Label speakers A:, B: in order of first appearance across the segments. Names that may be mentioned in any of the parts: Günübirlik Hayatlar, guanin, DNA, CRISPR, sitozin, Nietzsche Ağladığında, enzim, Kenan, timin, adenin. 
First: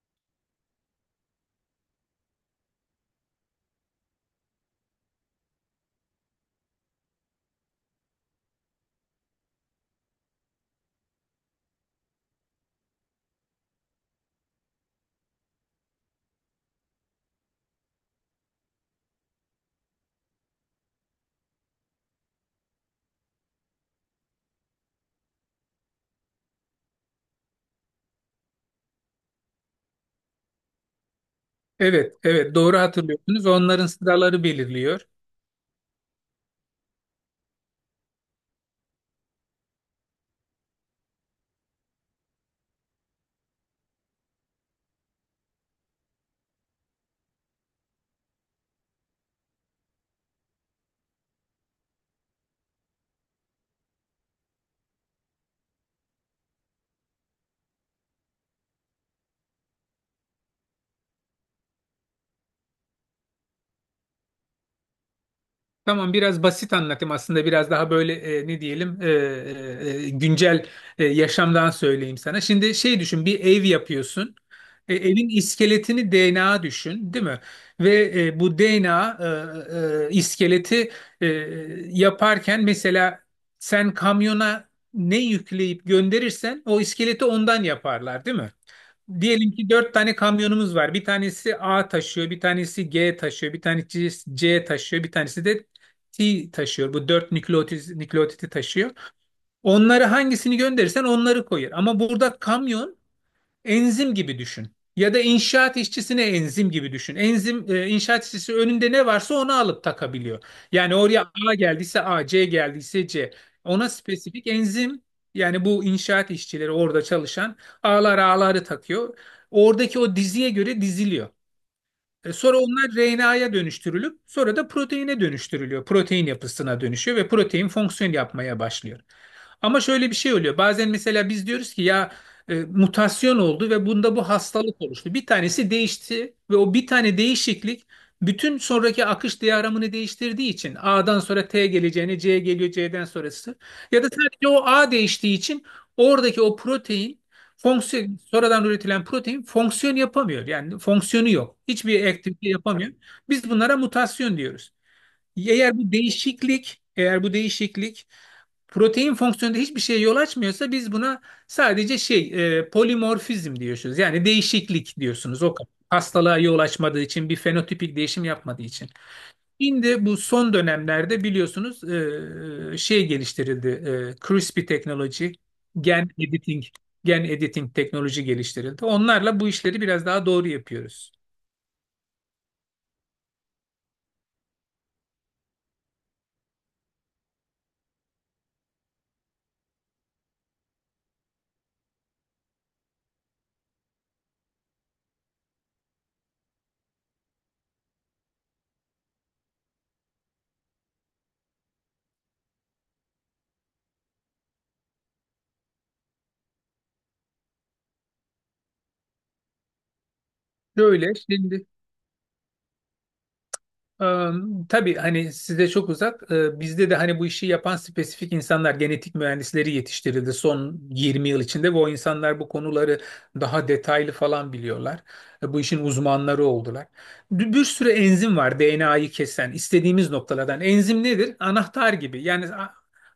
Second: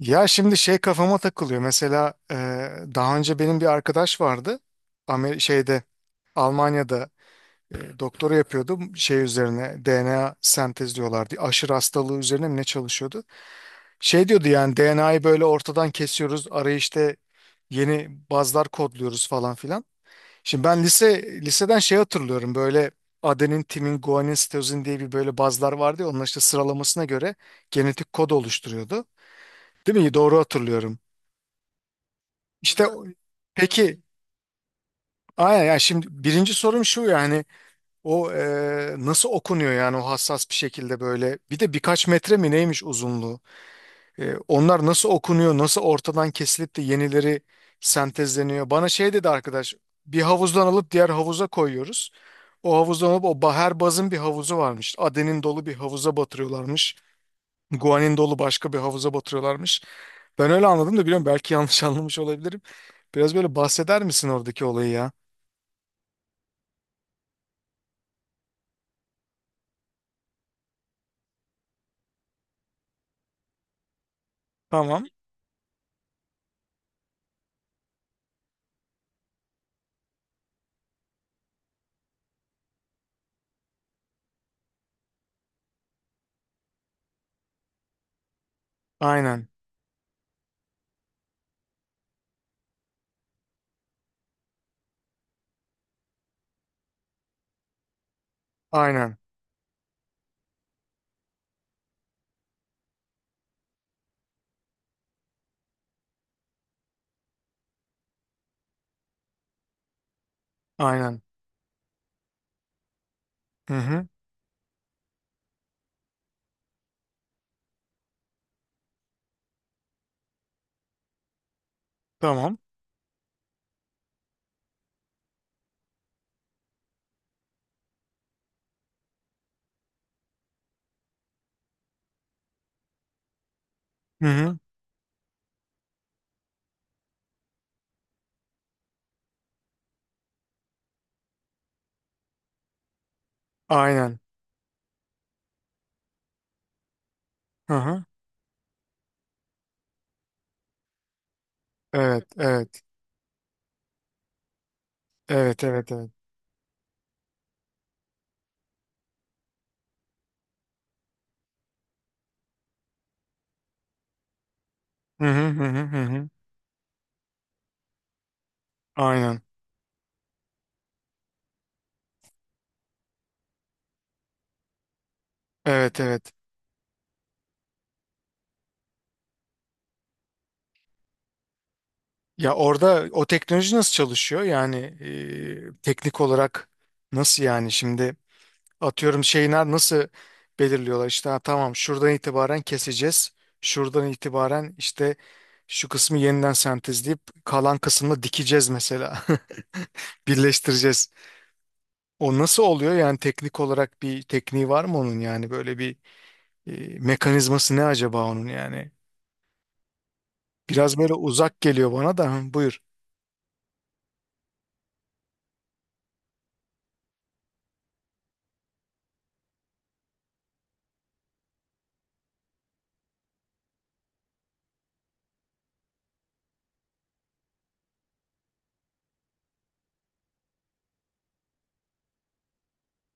A: Ya şimdi şey kafama takılıyor. Mesela daha önce benim bir arkadaş vardı. Amer şeyde Almanya'da doktora yapıyordu. Şey üzerine DNA sentezliyorlardı. Aşırı hastalığı üzerine mi ne çalışıyordu? Şey diyordu yani DNA'yı böyle ortadan kesiyoruz. Araya işte yeni bazlar kodluyoruz falan filan. Şimdi ben liseden şey hatırlıyorum, böyle adenin, timin, guanin, sitozin diye bir böyle bazlar vardı ya, onlar işte sıralamasına göre genetik kod oluşturuyordu. Değil mi? Doğru hatırlıyorum.
B: Evet, evet doğru
A: İşte o-
B: hatırlıyorsunuz. Onların
A: peki,
B: sıraları belirliyor.
A: aynen yani. Şimdi birinci sorum şu yani, o nasıl okunuyor yani, o hassas bir şekilde böyle, bir de birkaç metre mi neymiş uzunluğu. Onlar nasıl okunuyor, nasıl ortadan kesilip de yenileri sentezleniyor? Bana şey dedi arkadaş, bir havuzdan alıp diğer havuza koyuyoruz, o havuzdan alıp o her bazın bir havuzu varmış, adenin dolu bir havuza batırıyorlarmış, guanin dolu başka bir havuza batırıyorlarmış. Ben öyle anladım da, biliyorum, belki yanlış anlamış olabilirim. Biraz böyle bahseder misin oradaki olayı ya?
B: Tamam biraz basit anlatayım aslında biraz daha böyle e, ne diyelim e, e, güncel yaşamdan söyleyeyim sana. Şimdi şey düşün, bir ev yapıyorsun.
A: Tamam.
B: Evin iskeletini DNA düşün, değil mi? Ve bu DNA iskeleti e, yaparken mesela sen kamyona ne yükleyip gönderirsen o iskeleti ondan yaparlar, değil mi?
A: Aynen.
B: Diyelim ki dört tane kamyonumuz var. Bir tanesi A taşıyor, bir tanesi G taşıyor, bir tanesi C taşıyor, bir tanesi de T taşıyor. Bu dört nükleotiti taşıyor.
A: Aynen.
B: Onları hangisini gönderirsen onları koyar. Ama burada kamyon enzim gibi düşün. Ya da inşaat işçisine enzim gibi düşün. Enzim, inşaat işçisi önünde ne varsa onu alıp takabiliyor. Yani
A: Aynen.
B: oraya A geldiyse A, C geldiyse C.
A: Hı
B: Ona
A: hı.
B: spesifik enzim, yani bu inşaat işçileri orada çalışan A'ları takıyor. Oradaki o diziye göre diziliyor. Sonra
A: Tamam.
B: onlar RNA'ya dönüştürülüp sonra da proteine dönüştürülüyor. Protein yapısına dönüşüyor ve protein fonksiyon yapmaya başlıyor. Ama şöyle bir şey oluyor. Bazen mesela biz diyoruz ki ya mutasyon oldu ve bunda
A: Hı
B: bu
A: hı.
B: hastalık oluştu. Bir tanesi değişti ve o bir tane değişiklik bütün sonraki akış diyagramını değiştirdiği için A'dan sonra T geleceğine C geliyor, C'den sonrası, ya da
A: Aynen.
B: sadece o A değiştiği için oradaki o protein
A: Hı hı.
B: fonksiyon sonradan üretilen protein fonksiyon yapamıyor. Yani fonksiyonu yok. Hiçbir
A: Evet,
B: aktivite
A: evet.
B: yapamıyor. Biz bunlara mutasyon diyoruz.
A: Evet, evet, evet.
B: Eğer bu değişiklik protein fonksiyonunda hiçbir şeye yol açmıyorsa biz buna sadece şey, polimorfizm diyorsunuz. Yani değişiklik
A: Hı
B: diyorsunuz
A: hı
B: o
A: hı
B: kadar.
A: hı hı. Hı.
B: Hastalığa yol açmadığı için, bir fenotipik değişim yapmadığı için.
A: Aynen.
B: Şimdi bu son dönemlerde biliyorsunuz şey geliştirildi. CRISPR teknoloji,
A: Evet,
B: gen
A: evet.
B: editing, gen editing teknoloji geliştirildi. Onlarla bu işleri biraz daha doğru yapıyoruz.
A: Ya orada o teknoloji nasıl çalışıyor? Yani teknik olarak nasıl yani şimdi? Atıyorum, şeyler nasıl belirliyorlar işte, ha, tamam, şuradan itibaren keseceğiz. Şuradan itibaren işte şu kısmı yeniden sentezleyip kalan kısmını dikeceğiz mesela. Birleştireceğiz. O nasıl oluyor yani, teknik olarak bir tekniği var mı onun, yani böyle bir mekanizması ne acaba onun yani? Biraz böyle
B: Böyle
A: uzak
B: şimdi,
A: geliyor bana da. Hı, buyur.
B: Ee, tabii hani size çok uzak. Bizde de hani bu işi yapan spesifik insanlar, genetik mühendisleri yetiştirildi son 20 yıl içinde, ve o insanlar bu konuları daha detaylı falan biliyorlar. Bu işin uzmanları oldular. Bir sürü enzim var, DNA'yı kesen istediğimiz noktalardan. Enzim nedir? Anahtar gibi. Yani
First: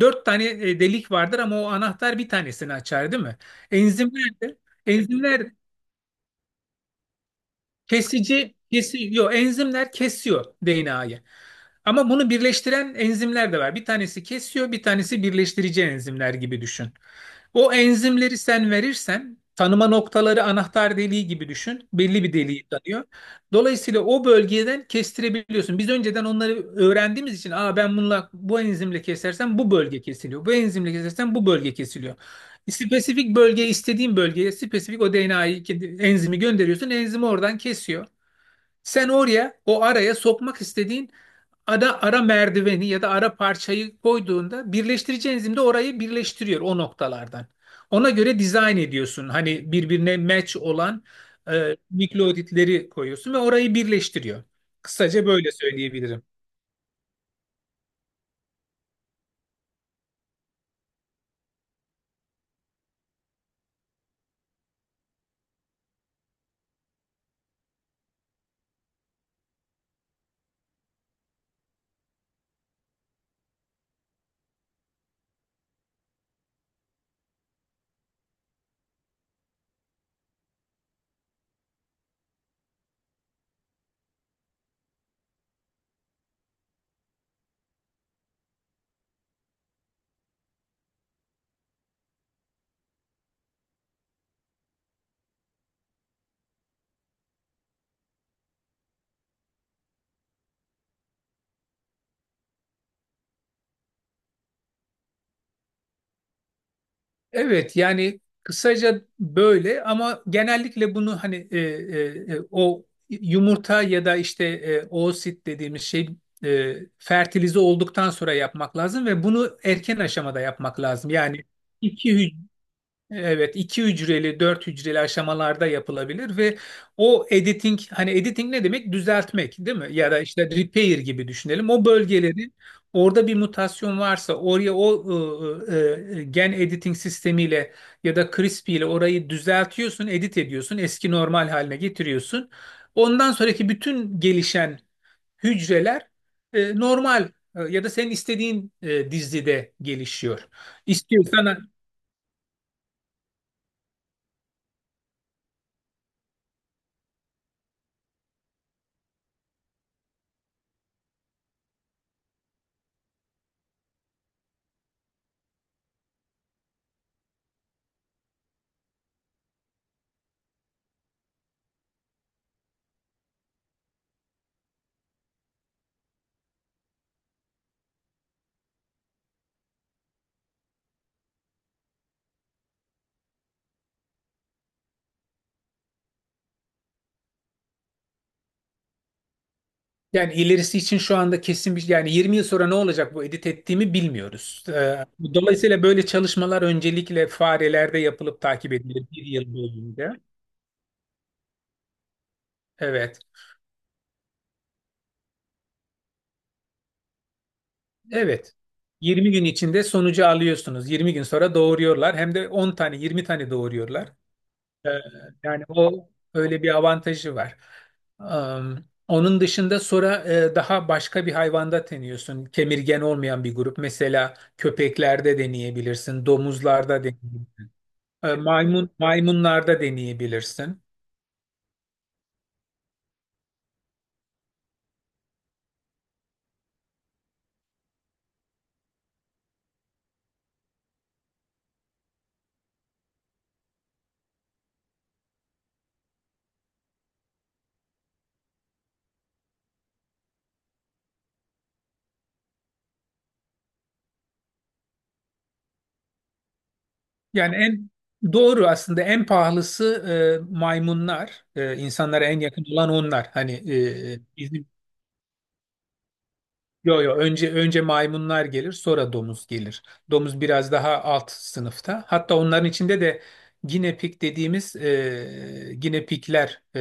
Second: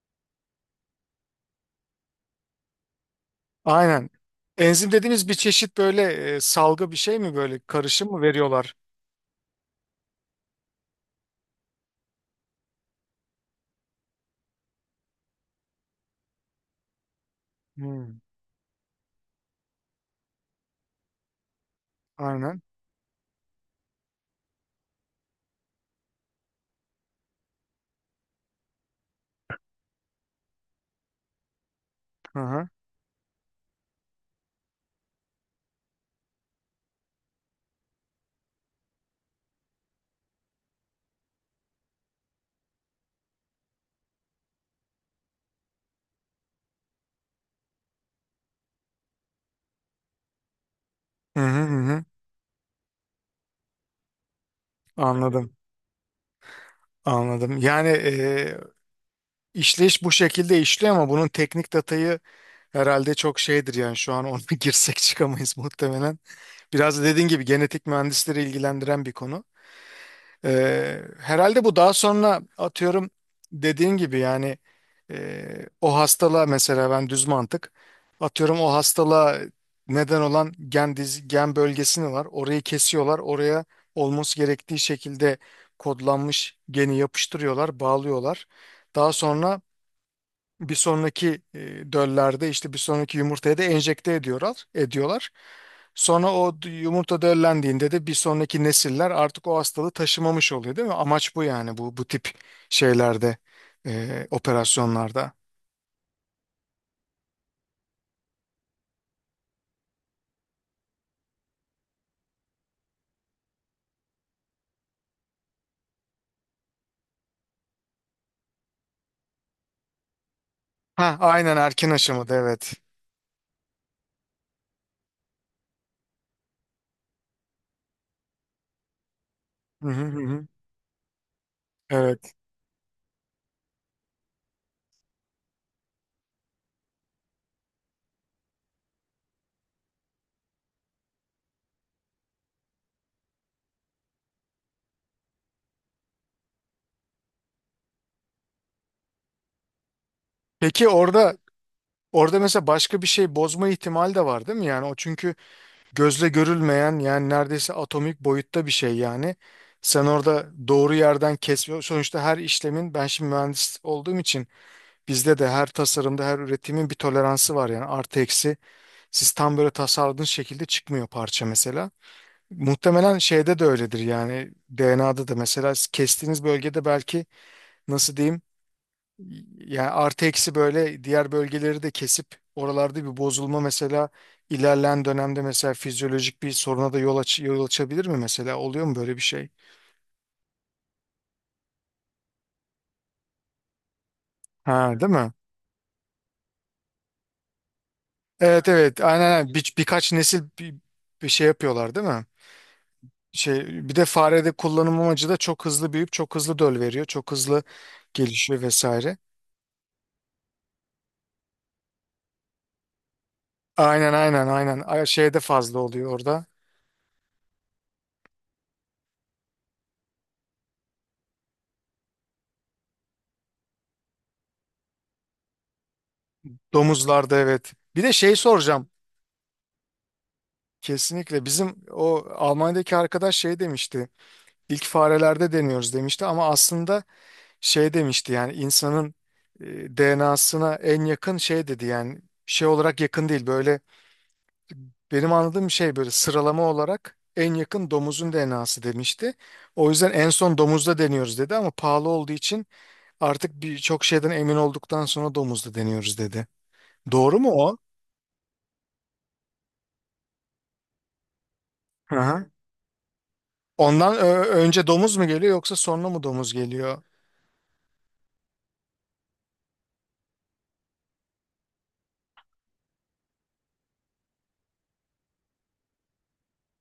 B: dört tane delik vardır, ama o anahtar bir tanesini açar, değil mi?
A: Aynen.
B: Enzimler de,
A: Enzim dediğimiz bir
B: enzimler,
A: çeşit böyle salgı bir şey mi, böyle karışım mı
B: kesici
A: veriyorlar?
B: kesiyor. Enzimler kesiyor DNA'yı. Ama bunu birleştiren enzimler de var. Bir tanesi kesiyor, bir tanesi birleştirici, enzimler gibi düşün. O
A: Hmm.
B: enzimleri sen verirsen, tanıma noktaları anahtar deliği gibi düşün. Belli bir
A: Aynen.
B: deliği tanıyor. Dolayısıyla o bölgeden kestirebiliyorsun. Biz önceden onları öğrendiğimiz için, aa, ben bununla, bu enzimle kesersem bu bölge kesiliyor. Bu enzimle kesersem bu bölge kesiliyor.
A: Hı hı.
B: Spesifik bölgeye, istediğin bölgeye spesifik o enzimi gönderiyorsun. Enzimi oradan kesiyor. Sen oraya, o araya sokmak istediğin ara merdiveni ya da ara parçayı koyduğunda, birleştirici enzim de orayı birleştiriyor o noktalardan. Ona göre dizayn ediyorsun. Hani birbirine match olan
A: Hı hı hı.
B: nükleotitleri koyuyorsun ve orayı birleştiriyor. Kısaca böyle
A: Anladım,
B: söyleyebilirim.
A: anladım. Yani işleyiş bu şekilde işliyor ama bunun teknik datayı herhalde çok şeydir yani, şu an ona girsek çıkamayız muhtemelen. Biraz da dediğin gibi genetik mühendisleri ilgilendiren bir konu. Herhalde bu daha sonra, atıyorum, dediğin gibi yani, e, o hastalığa mesela, ben düz mantık atıyorum, o hastalığa neden olan gen bölgesini var. Orayı kesiyorlar. Oraya olması gerektiği şekilde kodlanmış geni yapıştırıyorlar, bağlıyorlar. Daha sonra bir sonraki döllerde, işte bir sonraki yumurtaya da enjekte ediyorlar. Sonra yumurta döllendiğinde de bir sonraki nesiller artık o hastalığı taşımamış oluyor, değil mi? Amaç bu yani, bu tip şeylerde, operasyonlarda.
B: Evet, yani kısaca böyle, ama genellikle bunu hani o yumurta ya da işte oosit dediğimiz şey fertilize olduktan sonra yapmak lazım, ve bunu erken aşamada yapmak lazım.
A: Ha
B: Yani
A: aynen, erken
B: iki,
A: aşamada, evet.
B: evet, iki hücreli, dört hücreli aşamalarda yapılabilir. Ve o editing, hani editing ne demek? Düzeltmek, değil
A: Hı
B: mi?
A: hı
B: Ya
A: hı.
B: da işte
A: Hı.
B: repair gibi düşünelim. O
A: Evet.
B: bölgeleri, orada bir mutasyon varsa, oraya gen editing sistemiyle ya da CRISPR ile orayı düzeltiyorsun, edit ediyorsun, eski normal haline getiriyorsun. Ondan sonraki bütün gelişen hücreler normal, ya da senin istediğin dizide gelişiyor.
A: Peki orada
B: İstiyorsan,
A: orada mesela başka bir şey bozma ihtimali de var, değil mi? Yani o çünkü gözle görülmeyen, yani neredeyse atomik boyutta bir şey yani. Sen orada doğru yerden kesme sonuçta, her işlemin, ben şimdi mühendis olduğum için bizde de her tasarımda her üretimin bir toleransı var yani, artı eksi siz tam böyle tasarladığınız şekilde çıkmıyor parça mesela. Muhtemelen şeyde de öyledir yani, DNA'da da mesela kestiğiniz bölgede belki, nasıl diyeyim yani, artı eksi böyle diğer bölgeleri de kesip oralarda bir bozulma, mesela ilerleyen dönemde mesela fizyolojik bir soruna da yol açabilir mi mesela? Oluyor mu böyle bir şey?
B: yani ilerisi için şu anda kesin bir, yani 20 yıl sonra ne olacak bu edit ettiğimi bilmiyoruz.
A: Ha, değil mi?
B: Dolayısıyla böyle çalışmalar öncelikle farelerde yapılıp
A: Evet
B: takip
A: evet,
B: edilir bir
A: aynen aynen.
B: yıl
A: Birkaç
B: boyunca.
A: nesil bir şey yapıyorlar değil mi?
B: Evet.
A: Şey, bir de farede kullanım amacı da, çok hızlı büyüyüp çok hızlı döl veriyor. Çok hızlı
B: Evet.
A: gelişiyor vesaire.
B: 20 gün içinde sonucu alıyorsunuz. 20 gün sonra doğuruyorlar. Hem de 10 tane, 20 tane
A: Aynen
B: doğuruyorlar.
A: aynen aynen.
B: Ee,
A: Şeyde
B: Yani
A: fazla
B: o
A: oluyor orada.
B: öyle bir avantajı var. Onun dışında sonra daha başka bir hayvanda deniyorsun. Kemirgen olmayan bir grup. Mesela köpeklerde deneyebilirsin, domuzlarda
A: Domuzlarda,
B: deneyebilirsin.
A: evet. Bir de şey soracağım.
B: Maymunlarda deneyebilirsin.
A: Kesinlikle, bizim o Almanya'daki arkadaş şey demişti, ilk farelerde deniyoruz demişti ama aslında şey demişti yani, insanın DNA'sına en yakın şey dedi, yani şey olarak yakın değil, böyle benim anladığım şey, böyle sıralama olarak en yakın domuzun DNA'sı demişti. O yüzden en son domuzda deniyoruz dedi, ama pahalı olduğu için artık birçok şeyden emin olduktan sonra domuzda deniyoruz dedi. Doğru mu
B: Yani
A: o?
B: en doğru, aslında en pahalısı maymunlar.
A: Hı
B: İnsanlara en
A: hı.
B: yakın olan onlar. Hani
A: Ondan
B: e, bizim
A: önce domuz mu geliyor, yoksa sonra mı domuz geliyor?
B: yo yo, önce, önce maymunlar gelir, sonra domuz gelir. Domuz biraz daha alt sınıfta. Hatta onların içinde de guinea pig dediğimiz, guinea pigler, e,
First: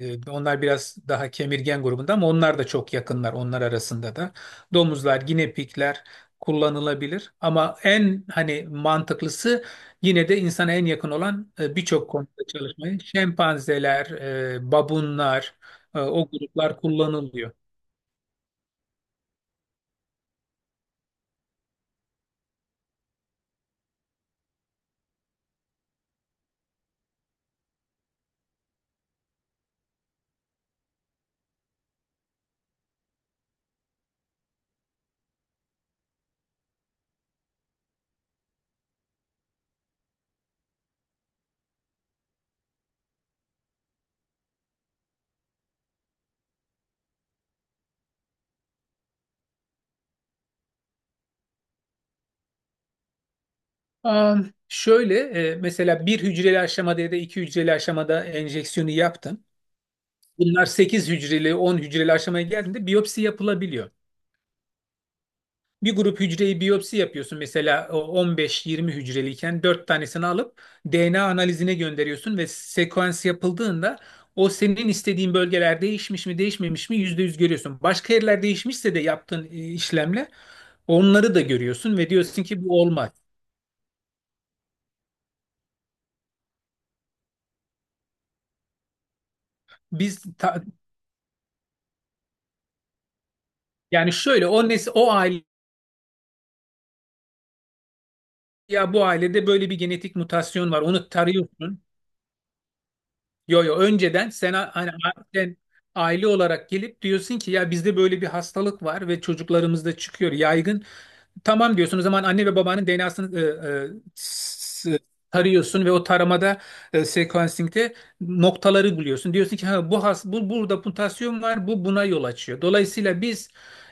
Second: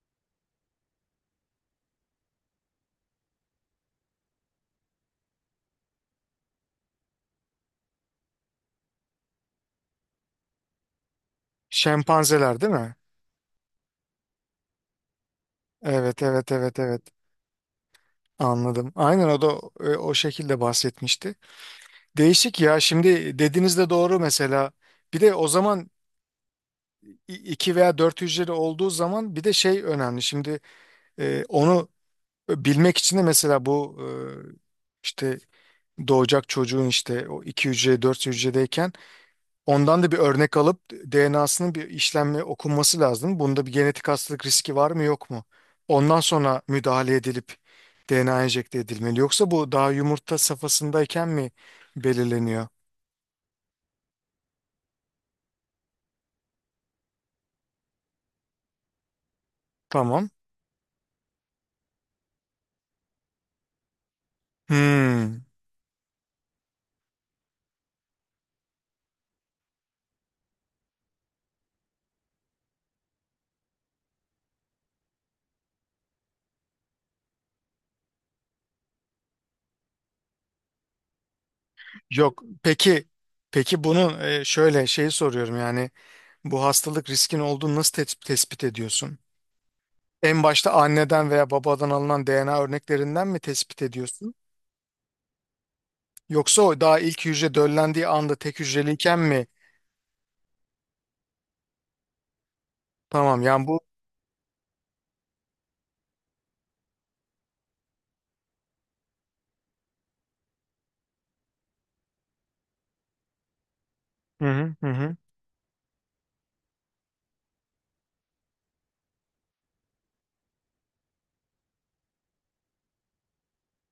B: e, onlar biraz daha kemirgen grubunda, ama onlar da çok yakınlar onlar arasında da. Domuzlar, guinea pigler kullanılabilir, ama en hani mantıklısı, yine de insana en yakın olan, birçok konuda
A: Şempanzeler, değil mi?
B: çalışmayı şempanzeler, babunlar,
A: Evet
B: o
A: evet evet
B: gruplar
A: evet,
B: kullanılıyor.
A: anladım. Aynen, o da o şekilde bahsetmişti. Değişik ya, şimdi dediğiniz de doğru mesela. Bir de o zaman iki veya dört hücreli olduğu zaman bir de şey önemli. Şimdi onu bilmek için de mesela, bu işte doğacak çocuğun, işte o iki hücre, dört hücredeyken ondan da bir örnek alıp DNA'sının bir işlemle okunması lazım. Bunda bir genetik hastalık riski var mı yok mu? Ondan sonra müdahale edilip DNA enjekte edilmeli. Yoksa bu daha yumurta safhasındayken mi belirleniyor?
B: Şöyle, mesela bir hücreli aşamada ya da iki hücreli aşamada enjeksiyonu yaptın.
A: Tamam.
B: Bunlar 8 hücreli, 10 hücreli aşamaya geldiğinde biyopsi yapılabiliyor.
A: Hmm,
B: Bir grup hücreyi biyopsi yapıyorsun, mesela o on beş, yirmi hücreliyken 4 tanesini alıp DNA analizine gönderiyorsun, ve sekans yapıldığında o senin istediğin bölgeler değişmiş mi değişmemiş mi %100 görüyorsun. Başka yerler değişmişse de yaptığın işlemle onları da görüyorsun ve
A: yok.
B: diyorsun ki bu
A: Peki,
B: olmaz.
A: peki bunu şöyle, şeyi soruyorum yani, bu hastalık riskin olduğunu nasıl tespit ediyorsun?
B: Biz
A: En
B: ta-
A: başta anneden veya babadan alınan DNA örneklerinden mi tespit
B: yani
A: ediyorsun?
B: şöyle o nes o aile
A: Yoksa o daha ilk hücre döllendiği anda tek
B: ya, bu
A: hücreliyken mi?
B: ailede böyle bir genetik mutasyon var. Onu tarıyorsun.
A: Tamam
B: Yo
A: yani
B: yo,
A: bu.
B: önceden sen, sen aile olarak gelip diyorsun ki ya, bizde böyle bir hastalık var ve çocuklarımızda çıkıyor yaygın. Tamam diyorsun. O zaman anne ve babanın DNA'sını e,
A: Hı hı hı.
B: s- e,
A: Hı.
B: tarıyorsun ve o taramada, sequencing'de noktaları buluyorsun. Diyorsun ki ha, bu burada mutasyon var. Bu buna yol açıyor. Dolayısıyla biz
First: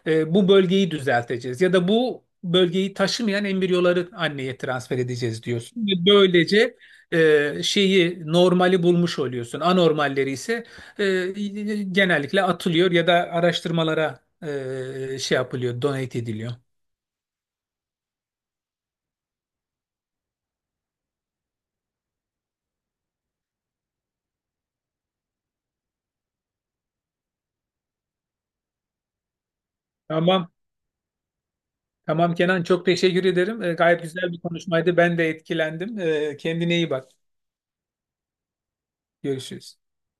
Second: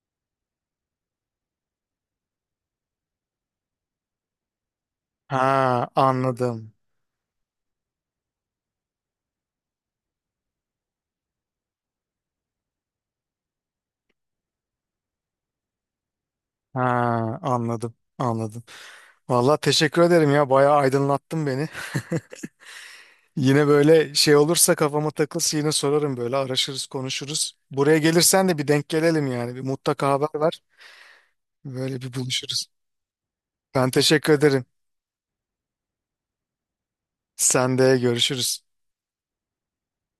B: bu bölgeyi düzelteceğiz ya da bu bölgeyi taşımayan embriyoları anneye transfer edeceğiz diyorsun.
A: Ha
B: Ve
A: anladım.
B: böylece e, şeyi normali bulmuş oluyorsun. Anormalleri ise e, genellikle atılıyor ya da araştırmalara donate ediliyor.
A: Ha anladım. Anladım. Vallahi teşekkür ederim ya. Bayağı aydınlattın beni. Yine böyle şey olursa, kafama takılsa yine sorarım, böyle araşırız, konuşuruz. Buraya gelirsen de bir denk gelelim yani. Bir mutlaka haber
B: Tamam.
A: ver. Böyle bir
B: Tamam Kenan,
A: buluşuruz.
B: çok teşekkür ederim.
A: Ben
B: Gayet
A: teşekkür
B: güzel bir
A: ederim.
B: konuşmaydı. Ben de etkilendim. Kendine iyi bak.
A: Sen de görüşürüz.
B: Görüşürüz.